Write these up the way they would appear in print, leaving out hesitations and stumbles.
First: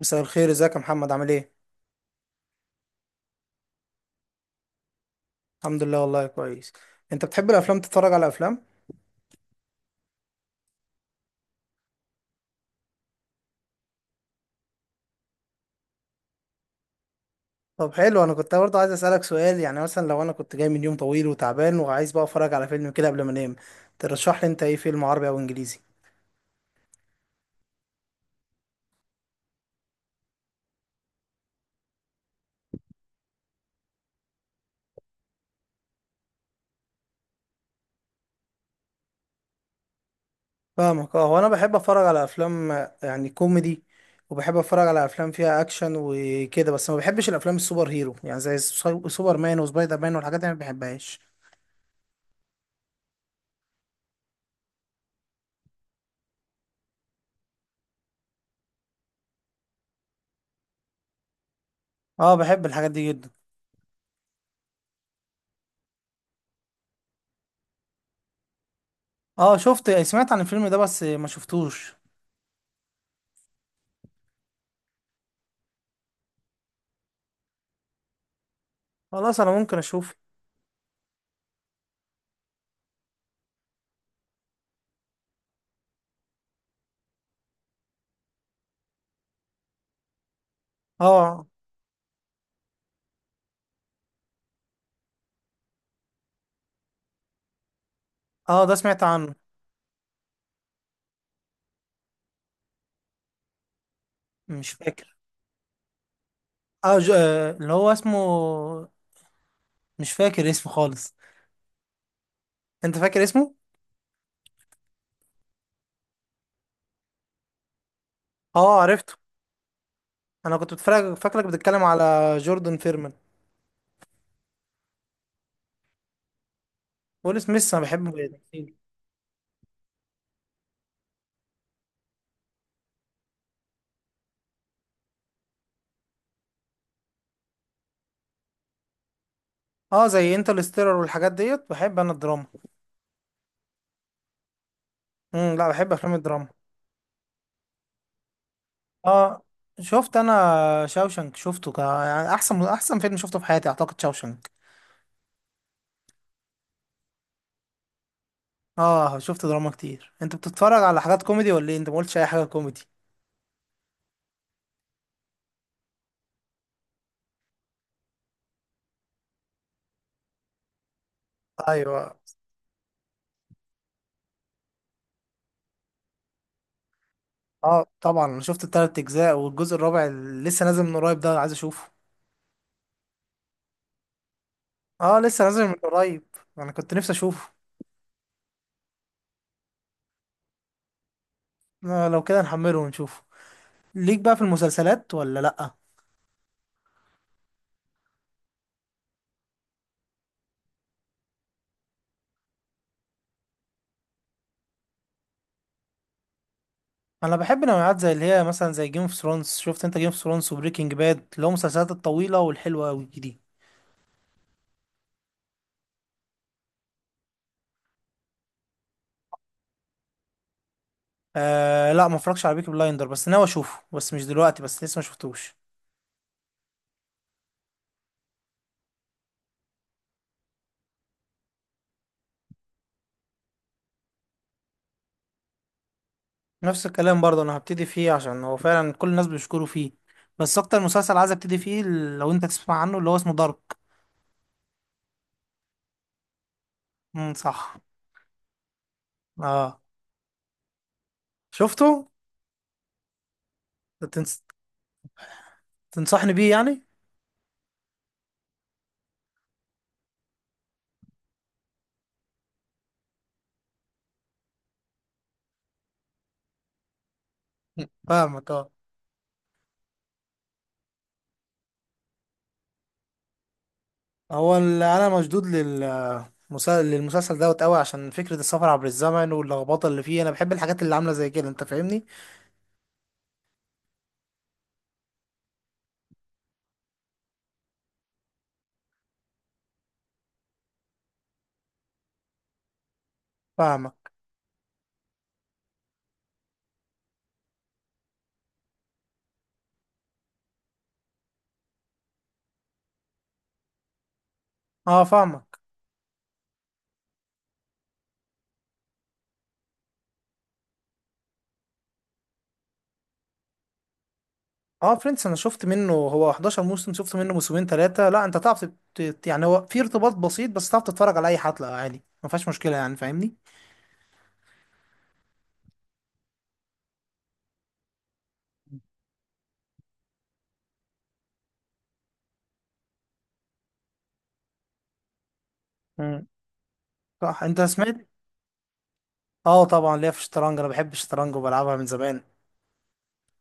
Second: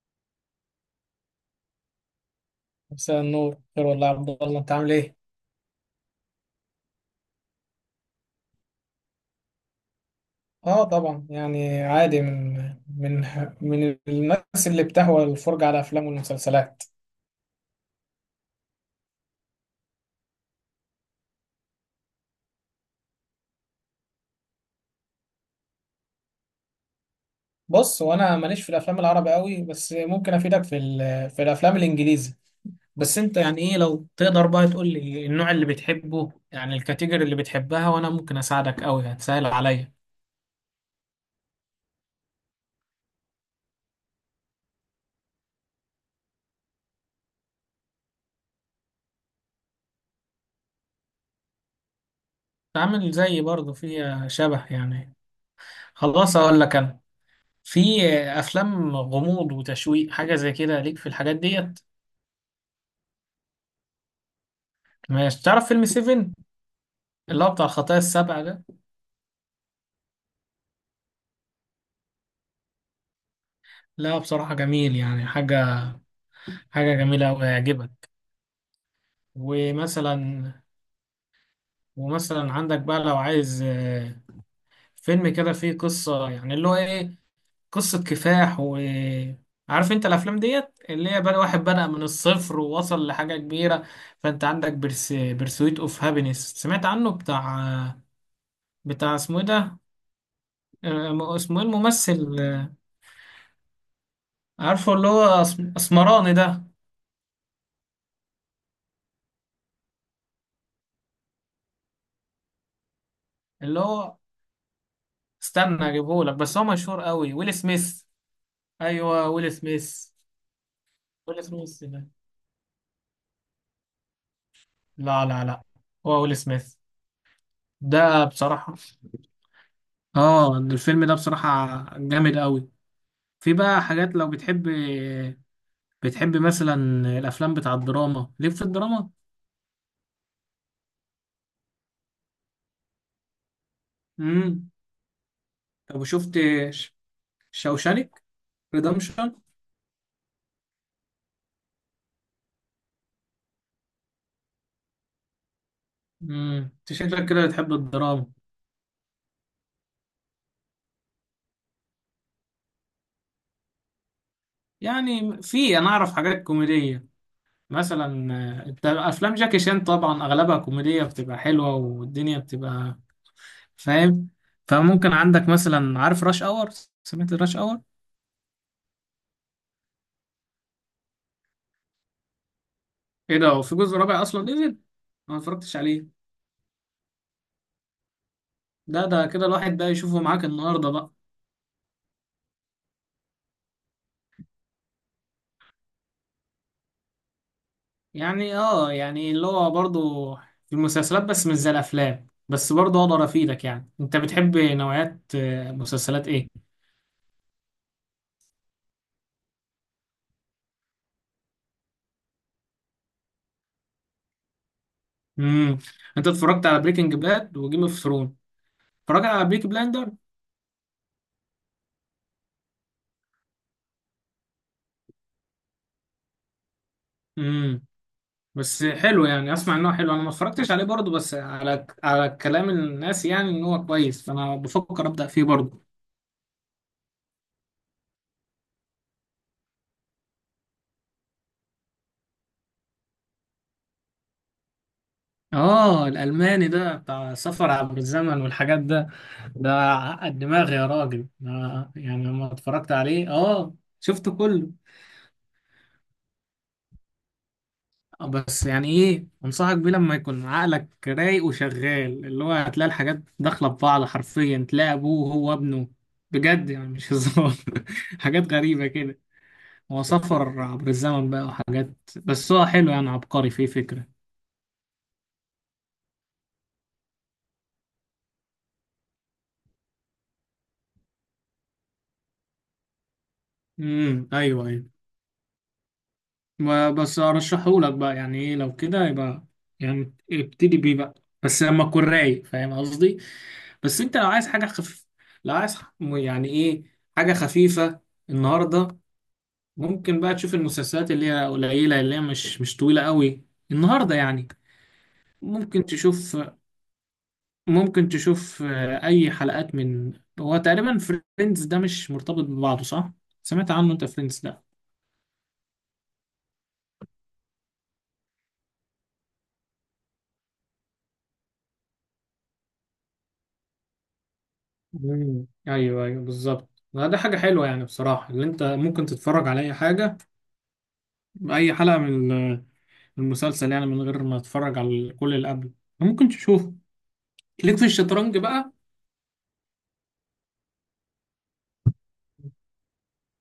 مساء الخير، ازيك يا محمد؟ عامل ايه؟ مساء النور، خير والله يا عبد الله. انت عامل ايه؟ الحمد لله، والله كويس. انت بتحب الافلام؟ تتفرج على افلام؟ اه طبعا، يعني عادي، من من الناس اللي بتهوى الفرجة على الافلام والمسلسلات. طب حلو، انا كنت برضه عايز اسالك سؤال. يعني مثلا لو انا كنت جاي من يوم طويل وتعبان وعايز بقى اتفرج على فيلم كده قبل ما انام، ترشح لي انت ايه فيلم عربي او انجليزي؟ بص، وانا ماليش في الافلام العربي قوي، بس ممكن افيدك في الافلام الانجليزي. بس انت يعني ايه، لو تقدر بقى تقول لي النوع اللي بتحبه، يعني الكاتيجوري اللي بتحبها، وانا ممكن اساعدك قوي، هتسهل عليا. فاهمك. اه، هو انا بحب اتفرج على افلام، يعني كوميدي، وبحب اتفرج على افلام فيها اكشن وكده. بس ما بحبش الافلام السوبر هيرو، يعني زي سوبر مان وسبايدر مان والحاجات دي ما بحبهاش. تعمل زيي برضه، فيها شبه يعني. خلاص اقول لك انا، في افلام غموض وتشويق، حاجة زي كده، ليك في الحاجات ديت؟ اه، بحب الحاجات دي جدا. ماشي، تعرف فيلم سيفن، اللي هو بتاع الخطايا السبع ده؟ اه شفت، سمعت عن الفيلم ده بس ما شفتوش. لا بصراحة جميل، يعني حاجة جميلة أوي، هيعجبك. خلاص، انا ممكن اشوف. ومثلا ومثلا عندك بقى، لو عايز فيلم كده فيه قصة، يعني اللي هو إيه، قصة كفاح، و عارف انت الافلام ديت اللي هي بقى اه، واحد بدأ من الصفر ووصل لحاجة كبيرة. فانت عندك برسويت اوف هابينس، سمعت عنه؟ بتاع اه، ده سمعت بتاع عنه. اسمه ايه ده، اسمه ايه الممثل؟ مش عارفه اللي فاكر. هو اسمراني ده، اه، ج... آه، اللي هو اسمه، مش فاكر اسمه خالص. انت فاكر اسمه؟ اللي هو، استنى اجيبهولك. بس هو مشهور قوي، ويل سميث. اه، عرفته. ايوه ويل سميث. انا كنت بتفرج، ويل فاكرك بتتكلم سميث ده، على جوردن فيرمان. لا لا لا، هو ويل سميث. ويل سميث، انا بحبه ده جدا. بصراحة، اه الفيلم ده بصراحة جامد قوي. في بقى حاجات، لو بتحب مثلا الافلام بتاع الدراما، ليك في الدراما؟ اه، زي انترستيلر والحاجات ديت، بحب انا الدراما. امم لا، بحب طب افلام شفت الدراما. شوشانك ريدمشن؟ اه شفت. انا شاوشنك شفته، يعني احسن فيلم شفته في حياتي، اعتقد شاوشنك. انت شكلك كده بتحب الدراما. اه شفت دراما كتير. انت بتتفرج على حاجات كوميدي ولا ايه؟ انت ما قلتش اي حاجه كوميدي. يعني في، انا اعرف حاجات كوميدية، مثلا انت افلام جاكي شان طبعا اغلبها كوميديه، بتبقى حلوه ايوه. والدنيا بتبقى فاهم. فممكن عندك مثلا، عارف راش اور؟ سمعت راش اور؟ اه طبعا، انا شفت التلات اجزاء والجزء الرابع اللي لسه نازل من قريب ده عايز اشوفه. ايه ده، هو في جزء رابع اصلا نزل؟ انا اه، ما لسه نازل من اتفرجتش قريب. عليه. انا كنت نفسي اشوفه. ده كده الواحد بقى يشوفه معاك النهارده بقى. آه، لو كده نحمله ونشوفه. ليك بقى في المسلسلات ولا لأ؟ يعني يعني اللي هو برضه، في المسلسلات، بس مش زي الافلام، بس برضه اقدر افيدك. يعني انت بتحب نوعيات مسلسلات ايه؟ انا بحب نوعات زي اللي هي، مثلا زي جيم اوف ثرونز. شفت انت جيم اوف ثرونز وبريكنج باد؟ اللي هو المسلسلات الطويلة والحلوة قوي دي. امم انت اتفرجت على بريكنج باد وجيم اوف ثرون؟ اتفرجت على بيكي بلاندر؟ آه لا، ما اتفرجش على بيكي بلايندر، بس ناوي اشوفه، بس مش دلوقتي، بس لسه ما شفتوش. بس حلو يعني، اسمع ان هو حلو، انا ما اتفرجتش عليه برضه، بس على كلام الناس يعني ان هو كويس، فانا بفكر ابدا فيه برضه. نفس الكلام برضه، انا هبتدي فيه عشان هو فعلا كل الناس بيشكروا فيه. بس اكتر مسلسل عايز ابتدي فيه، لو انت تسمع عنه، اللي هو اسمه دارك. اه الالماني ده امم، بتاع سفر صح. عبر الزمن والحاجات ده؟ ده اه، عقد دماغي يا راجل، شفته. أنا يعني لما اتفرجت عليه شفته تنس... كله. تنصحني بيه يعني؟ بس يعني ايه، انصحك بيه لما يكون عقلك رايق وشغال، اللي هو هتلاقي الحاجات داخله في بعض، حرفيا تلاقي ابوه وهو ابنه. بجد يعني، مش هزار. فاهمك. حاجات اه. غريبه كده. هو سفر عبر الزمن بقى وحاجات، بس هو حلو يعني، عبقري، فيه فكرة. انا مشدود للمسلسل دوت قوي عشان فكرة السفر عبر الزمن واللخبطة اللي فيه، انا بحب الحاجات اللي عاملة زي كده. انت فاهمني؟ امم، ايوه ايوه. بس ارشحهولك بقى، يعني ايه، لو كده يبقى يعني ابتدي بيه بقى، بس لما تكون رايق، فاهم قصدي؟ بس فاهمك. انت لو عايز حاجة خفيفة، لو عايز يعني ايه، حاجة خفيفة النهاردة، ممكن بقى تشوف المسلسلات اللي هي قليلة، اللي هي مش طويلة قوي، النهاردة يعني. اه. فاهمك. ممكن تشوف ممكن تشوف اي حلقات من، هو تقريبا فريندز ده مش مرتبط ببعضه صح؟ سمعت عنه انت فريندز ده؟ اه، فريندز انا شفت منه، هو 11 موسم، شفت منه موسمين ثلاثة. لا، انت تعرف، يعني هو في ارتباط بسيط بس تعرف تتفرج على اي حلقة عادي، ما فيهاش مشكلة يعني. فاهمني؟ مم. ايوه ايوه بالظبط. لا، ده حاجه حلوه يعني بصراحه، اللي انت ممكن تتفرج على اي حاجه، اي حلقه من المسلسل يعني، من غير ما تتفرج على كل اللي قبله. امم، ممكن تشوفه. صح. انت ليك في سمعت؟ الشطرنج بقى؟ اه طبعا، ليا في الشطرنج. انا بحب الشطرنج وبلعبها من زمان.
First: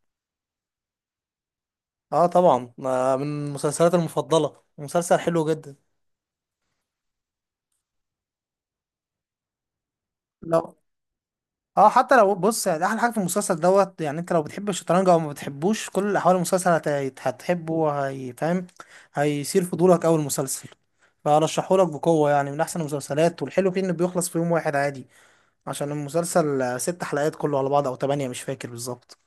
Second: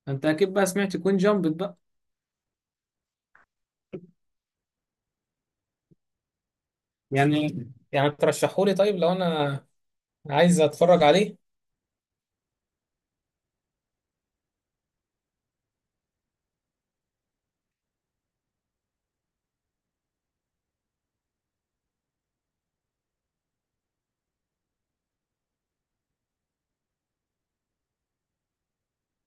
انت اكيد بقى سمعت كوين جامبت بقى. اه طبعا، من مسلسلاتي المفضله، مسلسل حلو جدا. يعني يعني ترشحولي طيب لو انا عايز لو، اتفرج عليه؟ اه، حتى لو، بص يعني احلى حاجه في المسلسل دوت، يعني انت لو بتحب الشطرنج او ما بتحبوش، كل الاحوال المسلسل هتحبه وهيفهم. هيثير فضولك اول المسلسل. فارشحهولك بقوه، يعني من احسن المسلسلات. والحلو فيه انه بيخلص في يوم واحد عادي، عشان المسلسل ست حلقات كله على بعض او تمانية، مش فاكر بالظبط.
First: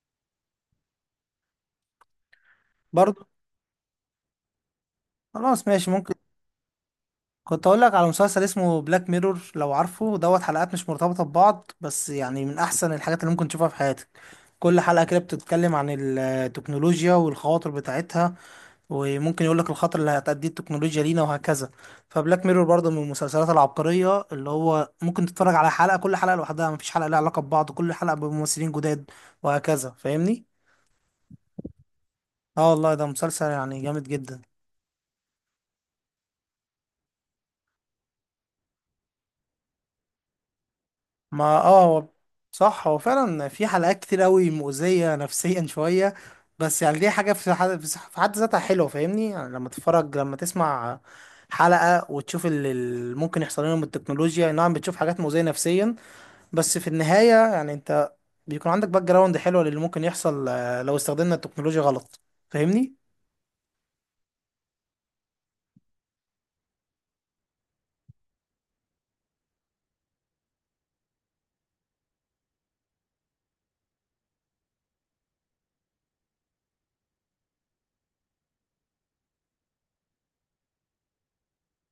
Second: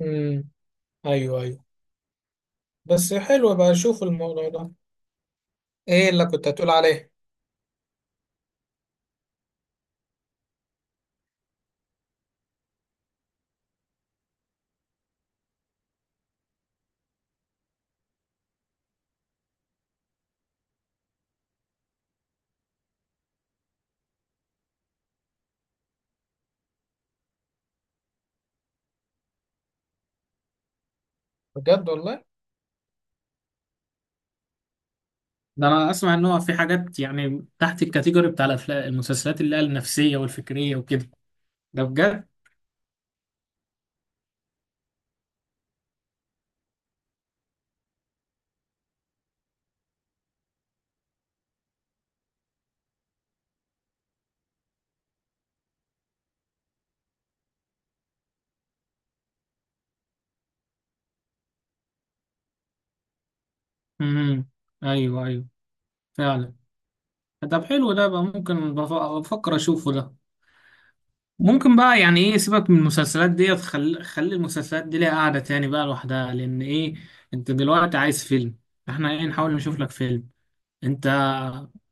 امم، ايوه ايوه. بس برضه. حلو بقى، اشوف الموضوع ده. خلاص، ماشي، ايه ممكن. اللي كنت هتقول عليه؟ كنت اقول لك على مسلسل اسمه بلاك ميرور، لو عارفه. دوت حلقات مش مرتبطة ببعض، بس يعني من احسن الحاجات اللي ممكن تشوفها في حياتك. كل حلقة كده بتتكلم عن التكنولوجيا والخواطر بتاعتها. وممكن يقول لك الخطر اللي هتأديه التكنولوجيا لينا، وهكذا. فبلاك ميرور برضه من المسلسلات العبقرية، اللي هو ممكن تتفرج على حلقة، كل حلقة لوحدها، مفيش حلقة لها علاقة ببعض، كل حلقة بممثلين جداد، وهكذا. فاهمني؟ بجد والله؟ اه والله، ده مسلسل يعني جامد جدا. ده انا اسمع ان هو في حاجات يعني تحت الكاتيجوري بتاع الافلام المسلسلات اللي هي النفسيه والفكريه وكده. ما، ده اه، هو، بجد. صح. هو فعلا في حلقات كتير قوي مؤذية نفسيا شوية. بس يعني دي حاجة في حد ذاتها حلوة، فاهمني؟ يعني لما تسمع حلقة، وتشوف اللي ممكن يحصل لنا من التكنولوجيا، نعم، بتشوف حاجات مؤذية نفسيا. بس في النهاية يعني، انت بيكون عندك باك جراوند حلوة للي ممكن يحصل، لو استخدمنا التكنولوجيا غلط. فاهمني؟ امم، ايوه ايوه، فعلا. طب حلو، ده بقى ممكن، بفكر اشوفه ده. ممكن بقى يعني ايه، سيبك من المسلسلات ديت، خلي خلي المسلسلات دي ليها قاعده تاني بقى لوحدها، لان ايه، انت دلوقتي عايز فيلم. احنا ايه، نحاول نشوف لك فيلم. انت،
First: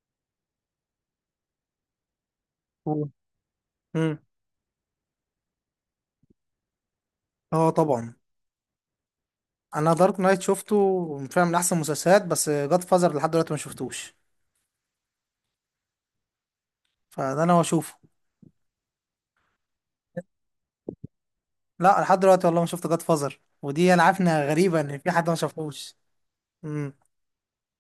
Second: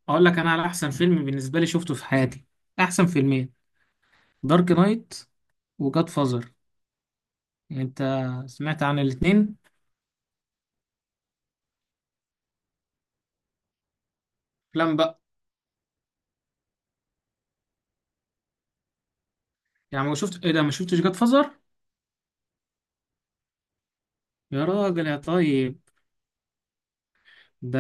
اقول لك انا على احسن فيلم بالنسبه لي شفته في حياتي، احسن مم. فيلمين: امم. دارك نايت وجاد فازر. اه انت طبعا. سمعت عن الاتنين؟ انا دارك نايت شفته فعلا من احسن المسلسلات، بس جاد فازر لحد دلوقتي ما شفتوش. افلام بقى. فده انا هشوفه. يعني ما شفت ايه ده، ما شفتش جاد فازر؟ لا، أنا لحد دلوقتي والله ما شفت جاد فازر، ودي انا عارف انها يا غريبه ان راجل في يا حد ما طيب. شافوش. امم. ده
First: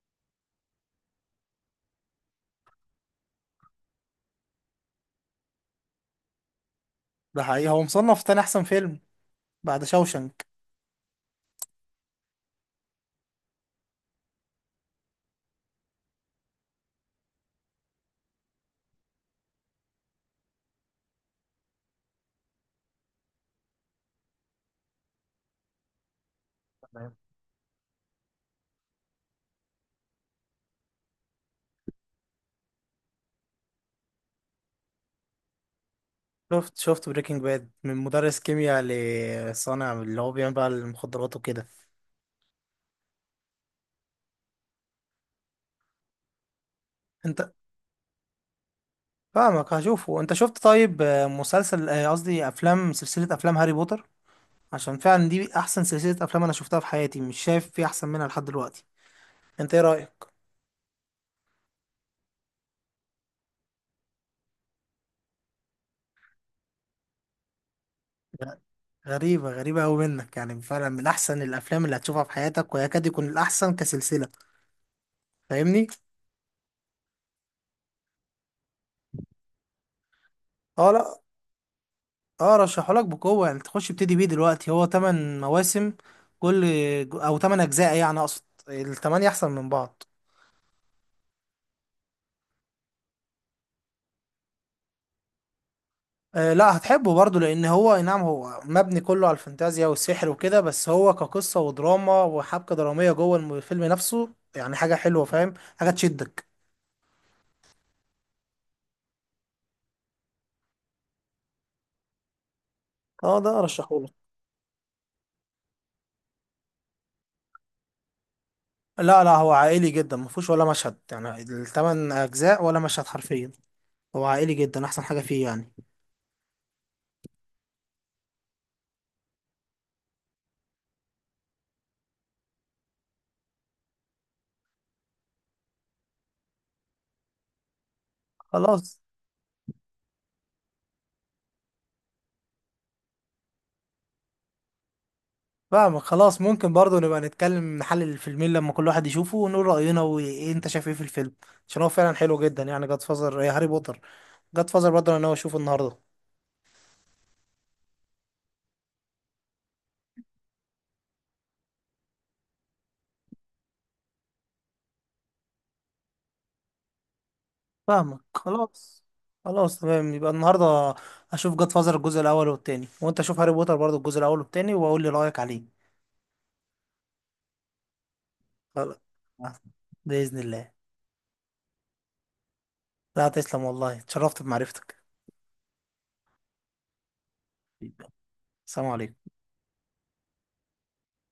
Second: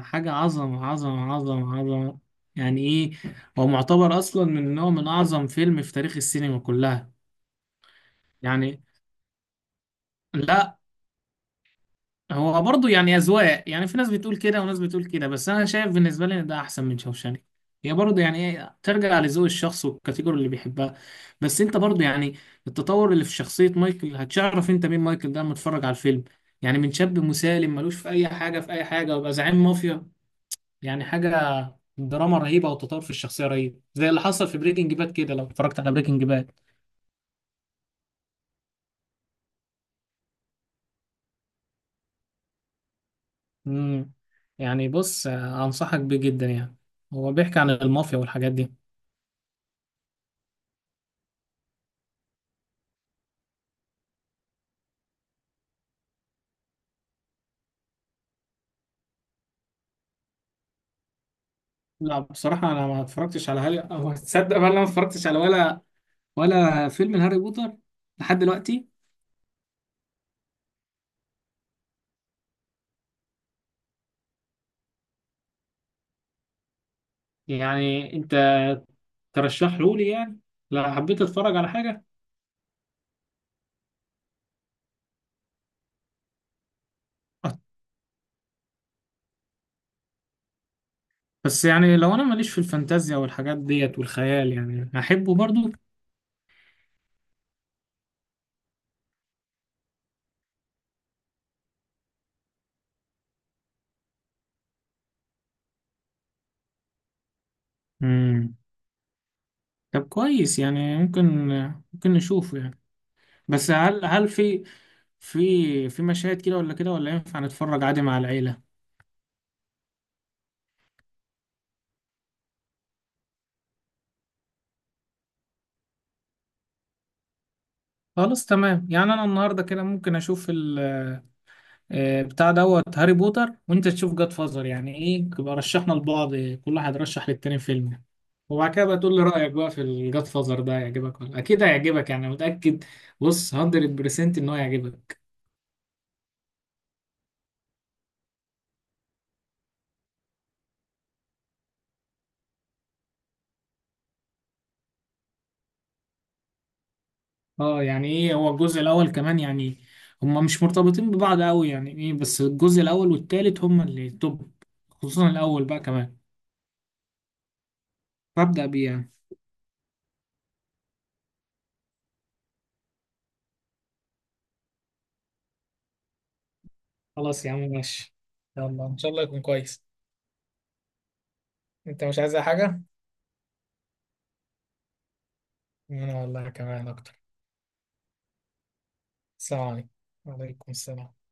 حاجة، عظمة عظمة عظمة عظمة. يعني ايه، هو معتبر اصلا من نوع، من اعظم فيلم في تاريخ السينما كلها. ده حقيقي، هو مصنف تاني احسن يعني فيلم بعد شوشنك. لا، هو برضه يعني أذواق، يعني في ناس بتقول كده وناس بتقول كده، بس أنا شايف بالنسبة لي إن ده أحسن من شوشانك. هي برضه يعني إيه، ترجع لذوق الشخص والكاتيجوري اللي بيحبها. بس أنت برضه، يعني التطور اللي في شخصية مايكل، هتعرف أنت مين مايكل ده لما تتفرج على الفيلم. يعني من تمام. شاب مسالم ملوش في أي حاجة، ويبقى زعيم مافيا. يعني حاجة، دراما رهيبة، وتطور في الشخصية رهيب، زي اللي حصل في بريكنج باد كده، لو اتفرجت على بريكنج باد. شفت بريكنج باد، من مدرس كيمياء لصانع اللي هو بيعمل بقى المخدرات وكده. امم يعني بص، أنصحك بيه جدا يعني، هو انت، بيحكي عن المافيا والحاجات دي. فاهمك، هشوفه. انت شفت طيب، مسلسل، قصدي، افلام، سلسله افلام هاري بوتر؟ عشان فعلا دي احسن سلسله افلام انا شفتها في حياتي، مش شايف في احسن منها لحد دلوقتي. انت ايه رايك؟ لا بصراحة، أنا ما اتفرجتش على هاري، أو تصدق بقى، أنا ما اتفرجتش على ولا فيلم هاري بوتر لحد دلوقتي. غريبة غريبة أوي منك، يعني فعلا من أحسن الأفلام اللي هتشوفها في حياتك ويكاد يكون الأحسن كسلسلة. فاهمني؟ يعني أنت ترشحه لي يعني؟ أه، لا، لأ. حبيت أتفرج على حاجة. أه، رشحهولك بقوة يعني، تخش ابتدي بيه دلوقتي. هو تمن مواسم، كل، أو أه، تمن أجزاء، يعني أقصد، التمانية أحسن من بعض. بس يعني لو أنا ماليش في الفانتازيا والحاجات ديت والخيال، يعني هحبه برضو؟ أه لأ، هتحبه برضه، لأن هو، أي نعم، هو مبني كله على الفانتازيا والسحر وكده. بس هو كقصة ودراما وحبكة درامية جوه الفيلم نفسه، يعني حاجة حلوة. فاهم؟ حاجة تشدك. امم طب كويس يعني، ممكن نشوفه يعني. أه ده بس هل أرشحهولك. هل في مشاهد كده ولا كده، ولا ينفع نتفرج عادي مع العيلة؟ لا، لا، هو عائلي جدا، ما فيهوش ولا مشهد يعني الثمان اجزاء، ولا مشهد حرفيا. هو عائلي جدا، احسن حاجه فيه يعني. خلاص تمام، يعني أنا النهاردة كده ممكن أشوف ال آه، بتاع دوت هاري بوتر، وانت تشوف جاد فازر، يعني ايه يبقى رشحنا لبعض، كل واحد رشح للتاني فيلم يعني. وبعد كده بقى خلاص. تقول لي رأيك بقى في الجاد فازر ده، هيعجبك، ولا اكيد هيعجبك يعني، متأكد. بص 100% ان هو هيعجبك. فاهمك، خلاص. ممكن برضو نبقى نتكلم نحلل الفيلمين لما كل واحد يشوفه ونقول راينا، وايه انت شايف ايه في الفيلم، عشان هو فعلا حلو جدا يعني. جاد فازر يا هاري بوتر، جاد فازر برضو انا ناوي اشوفه النهارده. اه يعني ايه، هو الجزء الاول كمان يعني، هما مش مرتبطين ببعض قوي، يعني ايه، بس الجزء الاول والتالت هما اللي توب، خصوصا الاول بقى كمان، فاهمك، فابدأ بيه خلاص. يعني. خلاص، تمام، يبقى النهارده اشوف جاد فازر الجزء الاول والتاني، وانت شوف هاري بوتر برضو الجزء الاول والتاني، واقول لي رايك عليه. خلاص يا عم، ماشي. يلا خلاص، ان شاء الله يكون كويس. باذن الله. انت مش عايز أي حاجه؟ لا، تسلم والله، اتشرفت بمعرفتك. انا والله كمان اكتر. السلام عليكم. السلام عليكم. وعليكم السلام.